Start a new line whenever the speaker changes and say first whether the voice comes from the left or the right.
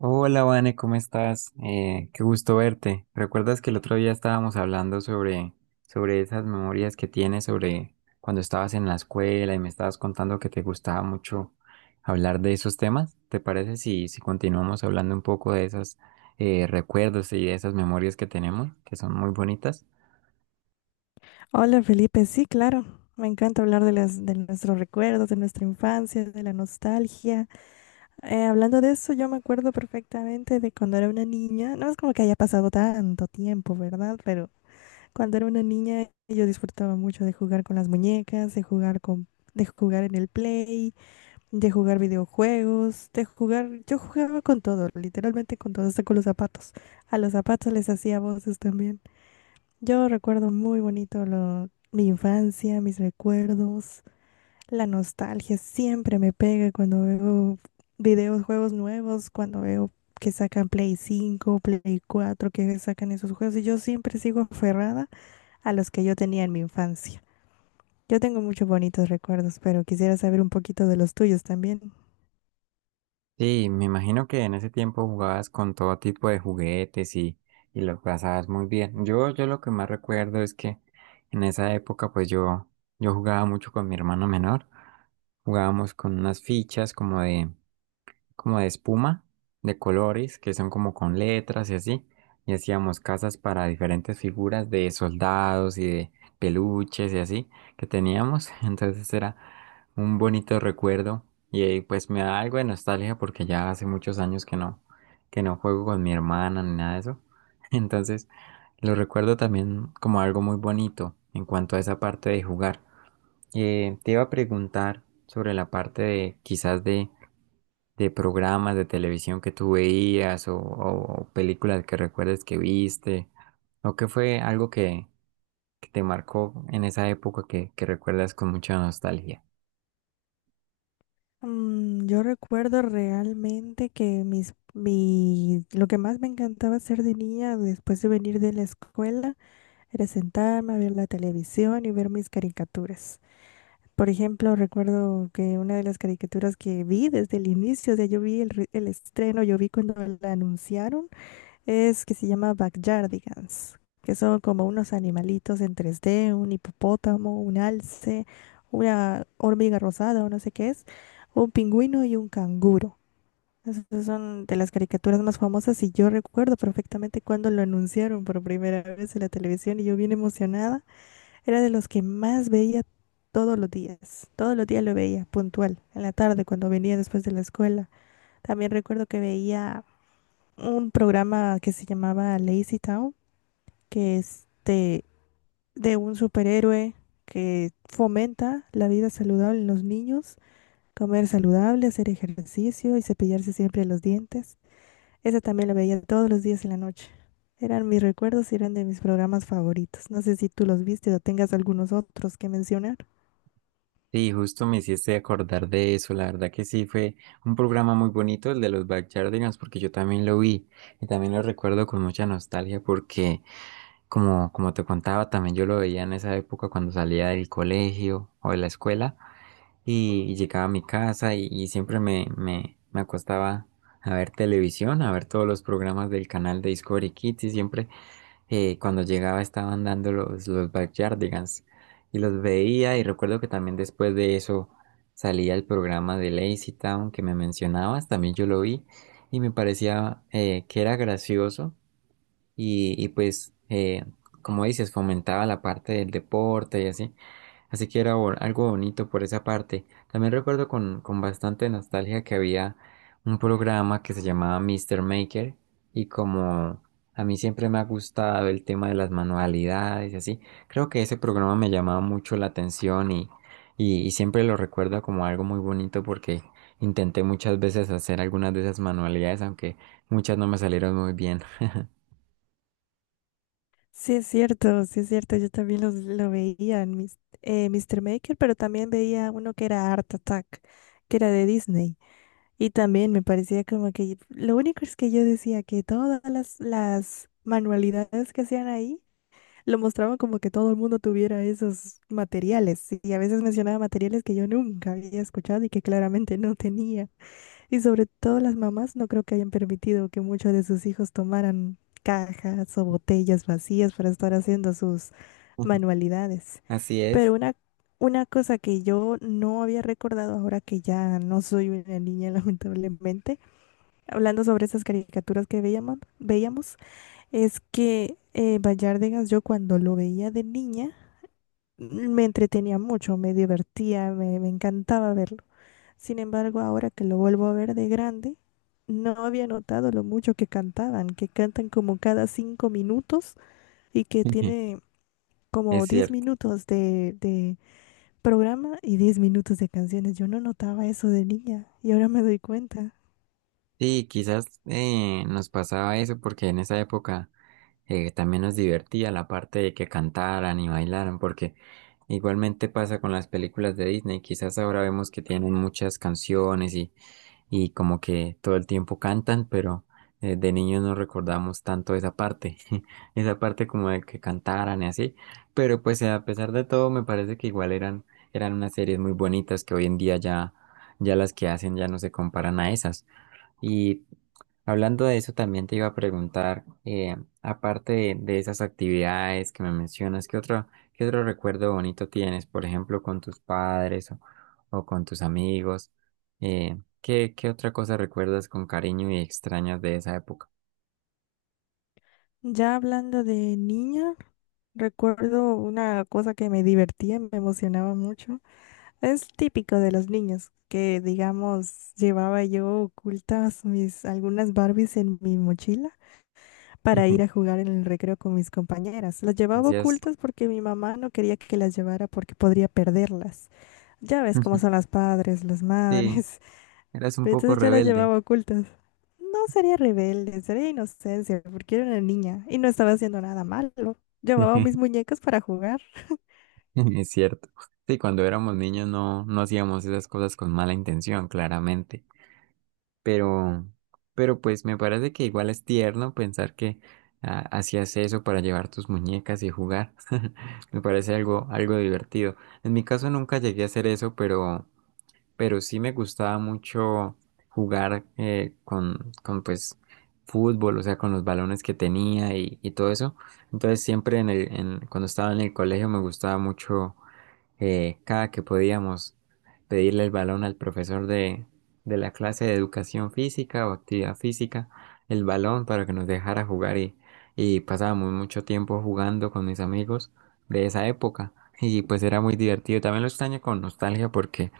right: Hola, Vane, ¿cómo estás? Qué gusto verte. ¿Recuerdas que el otro día estábamos hablando sobre esas memorias que tienes sobre cuando estabas en la escuela y me estabas contando que te gustaba mucho hablar de esos temas? ¿Te parece si continuamos hablando un poco de esos recuerdos y de esas memorias que tenemos, que son muy bonitas?
left: Hola Felipe, sí, claro. Me encanta hablar de las, de nuestros recuerdos, de nuestra infancia, de la nostalgia. Hablando de eso, yo me acuerdo perfectamente de cuando era una niña. No es como que haya pasado tanto tiempo, ¿verdad? Pero cuando era una niña yo disfrutaba mucho de jugar con las muñecas, de jugar con, de jugar en el play, de jugar videojuegos, de jugar. Yo jugaba con todo, literalmente con todo, hasta con los zapatos. A los zapatos les hacía voces también. Yo recuerdo muy bonito mi infancia, mis recuerdos, la nostalgia siempre me pega cuando veo videos, juegos nuevos, cuando veo que sacan Play 5, Play 4, que sacan esos juegos y yo siempre sigo aferrada a los que yo tenía en mi infancia. Yo tengo muchos bonitos recuerdos, pero quisiera saber un poquito de los tuyos también.
right: Sí, me imagino que en ese tiempo jugabas con todo tipo de juguetes y lo pasabas muy bien. Yo lo que más recuerdo es que en esa época pues yo jugaba mucho con mi hermano menor. Jugábamos con unas fichas como de espuma, de colores, que son como con letras y así. Y hacíamos casas para diferentes figuras de soldados y de peluches y así que teníamos. Entonces era un bonito recuerdo y pues me da algo de nostalgia porque ya hace muchos años que no juego con mi hermana ni nada de eso. Entonces lo recuerdo también como algo muy bonito en cuanto a esa parte de jugar. Te iba a preguntar sobre la parte de quizás de programas de televisión que tú veías o películas que recuerdes que viste o que fue algo que te marcó en esa época que recuerdas con mucha nostalgia.
left: Yo recuerdo realmente que lo que más me encantaba hacer de niña después de venir de la escuela era sentarme a ver la televisión y ver mis caricaturas. Por ejemplo, recuerdo que una de las caricaturas que vi desde el inicio, o sea, yo vi el, el estreno, yo vi cuando la anunciaron, es que se llama Backyardigans, que son como unos animalitos en 3D, un hipopótamo, un alce, una hormiga rosada o no sé qué es, un pingüino y un canguro. Esas son de las caricaturas más famosas y yo recuerdo perfectamente cuando lo anunciaron por primera vez en la televisión y yo bien emocionada era de los que más veía todos los días. Todos los días lo veía, puntual. En la tarde, cuando venía después de la escuela. También recuerdo que veía un programa que se llamaba Lazy Town, que es de un superhéroe que fomenta la vida saludable en los niños, comer saludable, hacer ejercicio y cepillarse siempre los dientes. Esa también la veía todos los días en la noche. Eran mis recuerdos y eran de mis programas favoritos. No sé si tú los viste o tengas algunos otros que mencionar.
right: Sí, justo me hiciste acordar de eso. La verdad que sí fue un programa muy bonito el de los Backyardigans porque yo también lo vi y también lo recuerdo con mucha nostalgia porque como te contaba también yo lo veía en esa época cuando salía del colegio o de la escuela y llegaba a mi casa y siempre me acostaba a ver televisión, a ver todos los programas del canal de Discovery Kids y siempre cuando llegaba estaban dando los Backyardigans y los veía y recuerdo que también después de eso salía el programa de Lazy Town que me mencionabas, también yo lo vi y me parecía que era gracioso y pues como dices fomentaba la parte del deporte y así. Así que era algo bonito por esa parte. También recuerdo con bastante nostalgia que había un programa que se llamaba Mr. Maker y como a mí siempre me ha gustado el tema de las manualidades y así, creo que ese programa me llamaba mucho la atención y siempre lo recuerdo como algo muy bonito porque intenté muchas veces hacer algunas de esas manualidades, aunque muchas no me salieron muy bien.
left: Sí, es cierto, sí es cierto. Yo también los, lo veía en mis, Mr. Maker, pero también veía uno que era Art Attack, que era de Disney. Y también me parecía como que lo único es que yo decía que todas las manualidades que hacían ahí lo mostraban como que todo el mundo tuviera esos materiales. Y a veces mencionaba materiales que yo nunca había escuchado y que claramente no tenía. Y sobre todo las mamás no creo que hayan permitido que muchos de sus hijos tomaran cajas o botellas vacías para estar haciendo sus manualidades.
right: Así
left: Pero
right: es,
left: una cosa que yo no había recordado ahora que ya no soy una niña, lamentablemente, hablando sobre esas caricaturas que veíamos, es que Bayárdegas, yo cuando lo veía de niña, me entretenía mucho, me divertía, me encantaba verlo. Sin embargo, ahora que lo vuelvo a ver de grande, no había notado lo mucho que cantaban, que cantan como cada 5 minutos y que tiene como
right: es
left: diez
right: cierto.
left: minutos de programa y 10 minutos de canciones. Yo no notaba eso de niña y ahora me doy cuenta.
right: Sí, quizás nos pasaba eso porque en esa época también nos divertía la parte de que cantaran y bailaran, porque igualmente pasa con las películas de Disney, quizás ahora vemos que tienen muchas canciones y como que todo el tiempo cantan, pero de niños no recordamos tanto esa parte, esa parte como de que cantaran y así, pero pues a pesar de todo me parece que igual eran unas series muy bonitas que hoy en día ya las que hacen ya no se comparan a esas. Y hablando de eso, también te iba a preguntar, aparte de esas actividades que me mencionas, ¿ qué otro recuerdo bonito tienes, por ejemplo, con tus padres o con tus amigos? ¿ qué otra cosa recuerdas con cariño y extrañas de esa época?
left: Ya hablando de niña, recuerdo una cosa que me divertía, me emocionaba mucho. Es típico de los niños que, digamos, llevaba yo ocultas mis algunas Barbies en mi mochila para ir a jugar en el recreo con mis compañeras. Las llevaba
right: Hacías,
left: ocultas porque mi mamá no quería que las llevara porque podría perderlas. Ya ves cómo son las padres, las
right: sí,
left: madres.
right: eras un
left: Pero
right: poco
left: entonces yo las
right: rebelde,
left: llevaba ocultas. No sería rebelde, sería inocencia, porque era una niña y no estaba haciendo nada malo. Llevaba mis muñecas para jugar.
right: es cierto. Sí, cuando éramos niños no hacíamos esas cosas con mala intención, claramente. pero, pero pues me parece que igual es tierno pensar que ah, hacías eso para llevar tus muñecas y jugar. Me parece algo divertido. En mi caso nunca llegué a hacer eso, pero sí me gustaba mucho jugar con pues fútbol, o sea, con los balones que tenía y todo eso. Entonces siempre cuando estaba en el colegio me gustaba mucho cada que podíamos pedirle el balón al profesor de la clase de educación física o actividad física, el balón para que nos dejara jugar y pasábamos mucho tiempo jugando con mis amigos de esa época y pues era muy divertido. También lo extraño con nostalgia porque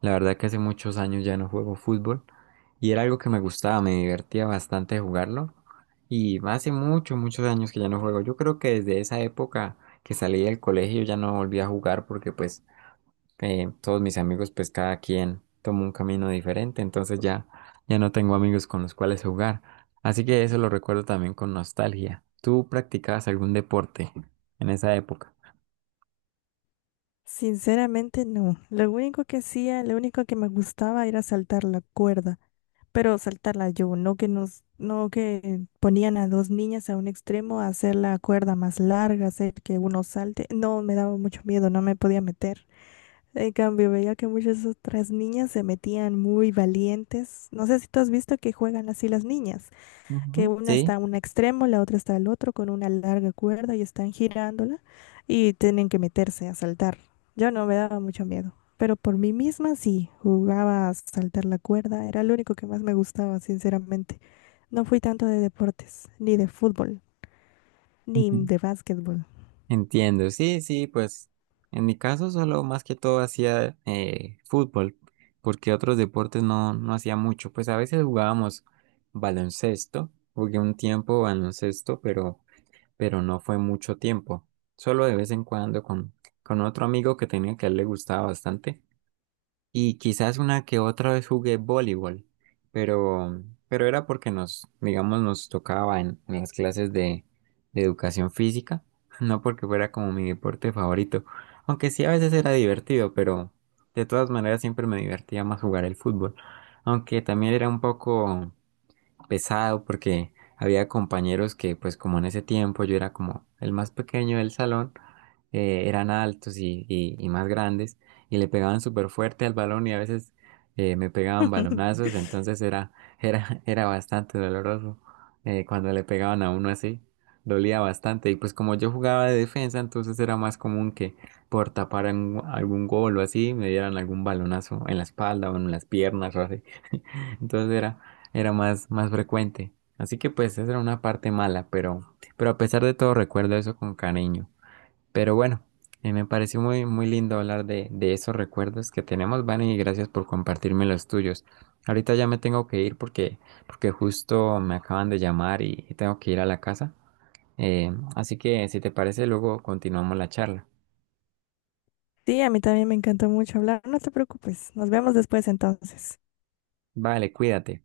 right: la verdad que hace muchos años ya no juego fútbol y era algo que me gustaba, me divertía bastante jugarlo. Y hace muchos años que ya no juego. Yo creo que desde esa época que salí del colegio ya no volví a jugar porque pues todos mis amigos, pues cada quien tomó un camino diferente, entonces ya no tengo amigos con los cuales jugar. Así que eso lo recuerdo también con nostalgia. ¿Tú practicabas algún deporte en esa época?
left: Sinceramente, no. Lo único que hacía, lo único que me gustaba era saltar la cuerda. Pero saltarla yo, no que ponían a dos niñas a un extremo a hacer la cuerda más larga, hacer que uno salte. No, me daba mucho miedo, no me podía meter. En cambio, veía que muchas otras niñas se metían muy valientes. No sé si tú has visto que juegan así las niñas que
right: Ujú,
left: una
right: sí,
left: está a un extremo, la otra está al otro con una larga cuerda y están girándola y tienen que meterse a saltar. Yo no me daba mucho miedo, pero por mí misma sí, jugaba a saltar la cuerda, era lo único que más me gustaba, sinceramente. No fui tanto de deportes, ni de fútbol, ni
right: ujú,
left: de básquetbol.
right: entiendo. Sí, pues en mi caso solo más que todo hacía fútbol, porque otros deportes no hacía mucho. Pues a veces jugábamos baloncesto, jugué un tiempo baloncesto, pero no fue mucho tiempo. Solo de vez en cuando con otro amigo que tenía que a él le gustaba bastante. Y quizás una que otra vez jugué voleibol, pero, pero era porque nos, digamos, nos tocaba en las clases de educación física, no porque fuera como mi deporte favorito. Aunque sí a veces era divertido, pero de todas maneras siempre me divertía más jugar el fútbol. Aunque también era un poco pesado porque había compañeros que, pues como en ese tiempo yo era como el más pequeño del salón, eran altos y más grandes y le pegaban súper fuerte al balón y a veces me pegaban balonazos, entonces era bastante doloroso cuando le pegaban a uno así, dolía bastante y pues como yo jugaba de defensa, entonces era más común que por tapar algún gol o así me dieran algún balonazo en la espalda o en las piernas o así. Entonces era más, más frecuente. Así que pues esa era una parte mala, pero a pesar de todo recuerdo eso con cariño. Pero bueno, me pareció muy, muy lindo hablar de esos recuerdos que tenemos, Vani, y gracias por compartirme los tuyos. Ahorita ya me tengo que ir porque justo me acaban de llamar y tengo que ir a la casa. Así que si te parece, luego continuamos la charla.
left: Sí, a mí también me encantó mucho hablar. No te preocupes, nos vemos después entonces.
right: Vale, cuídate.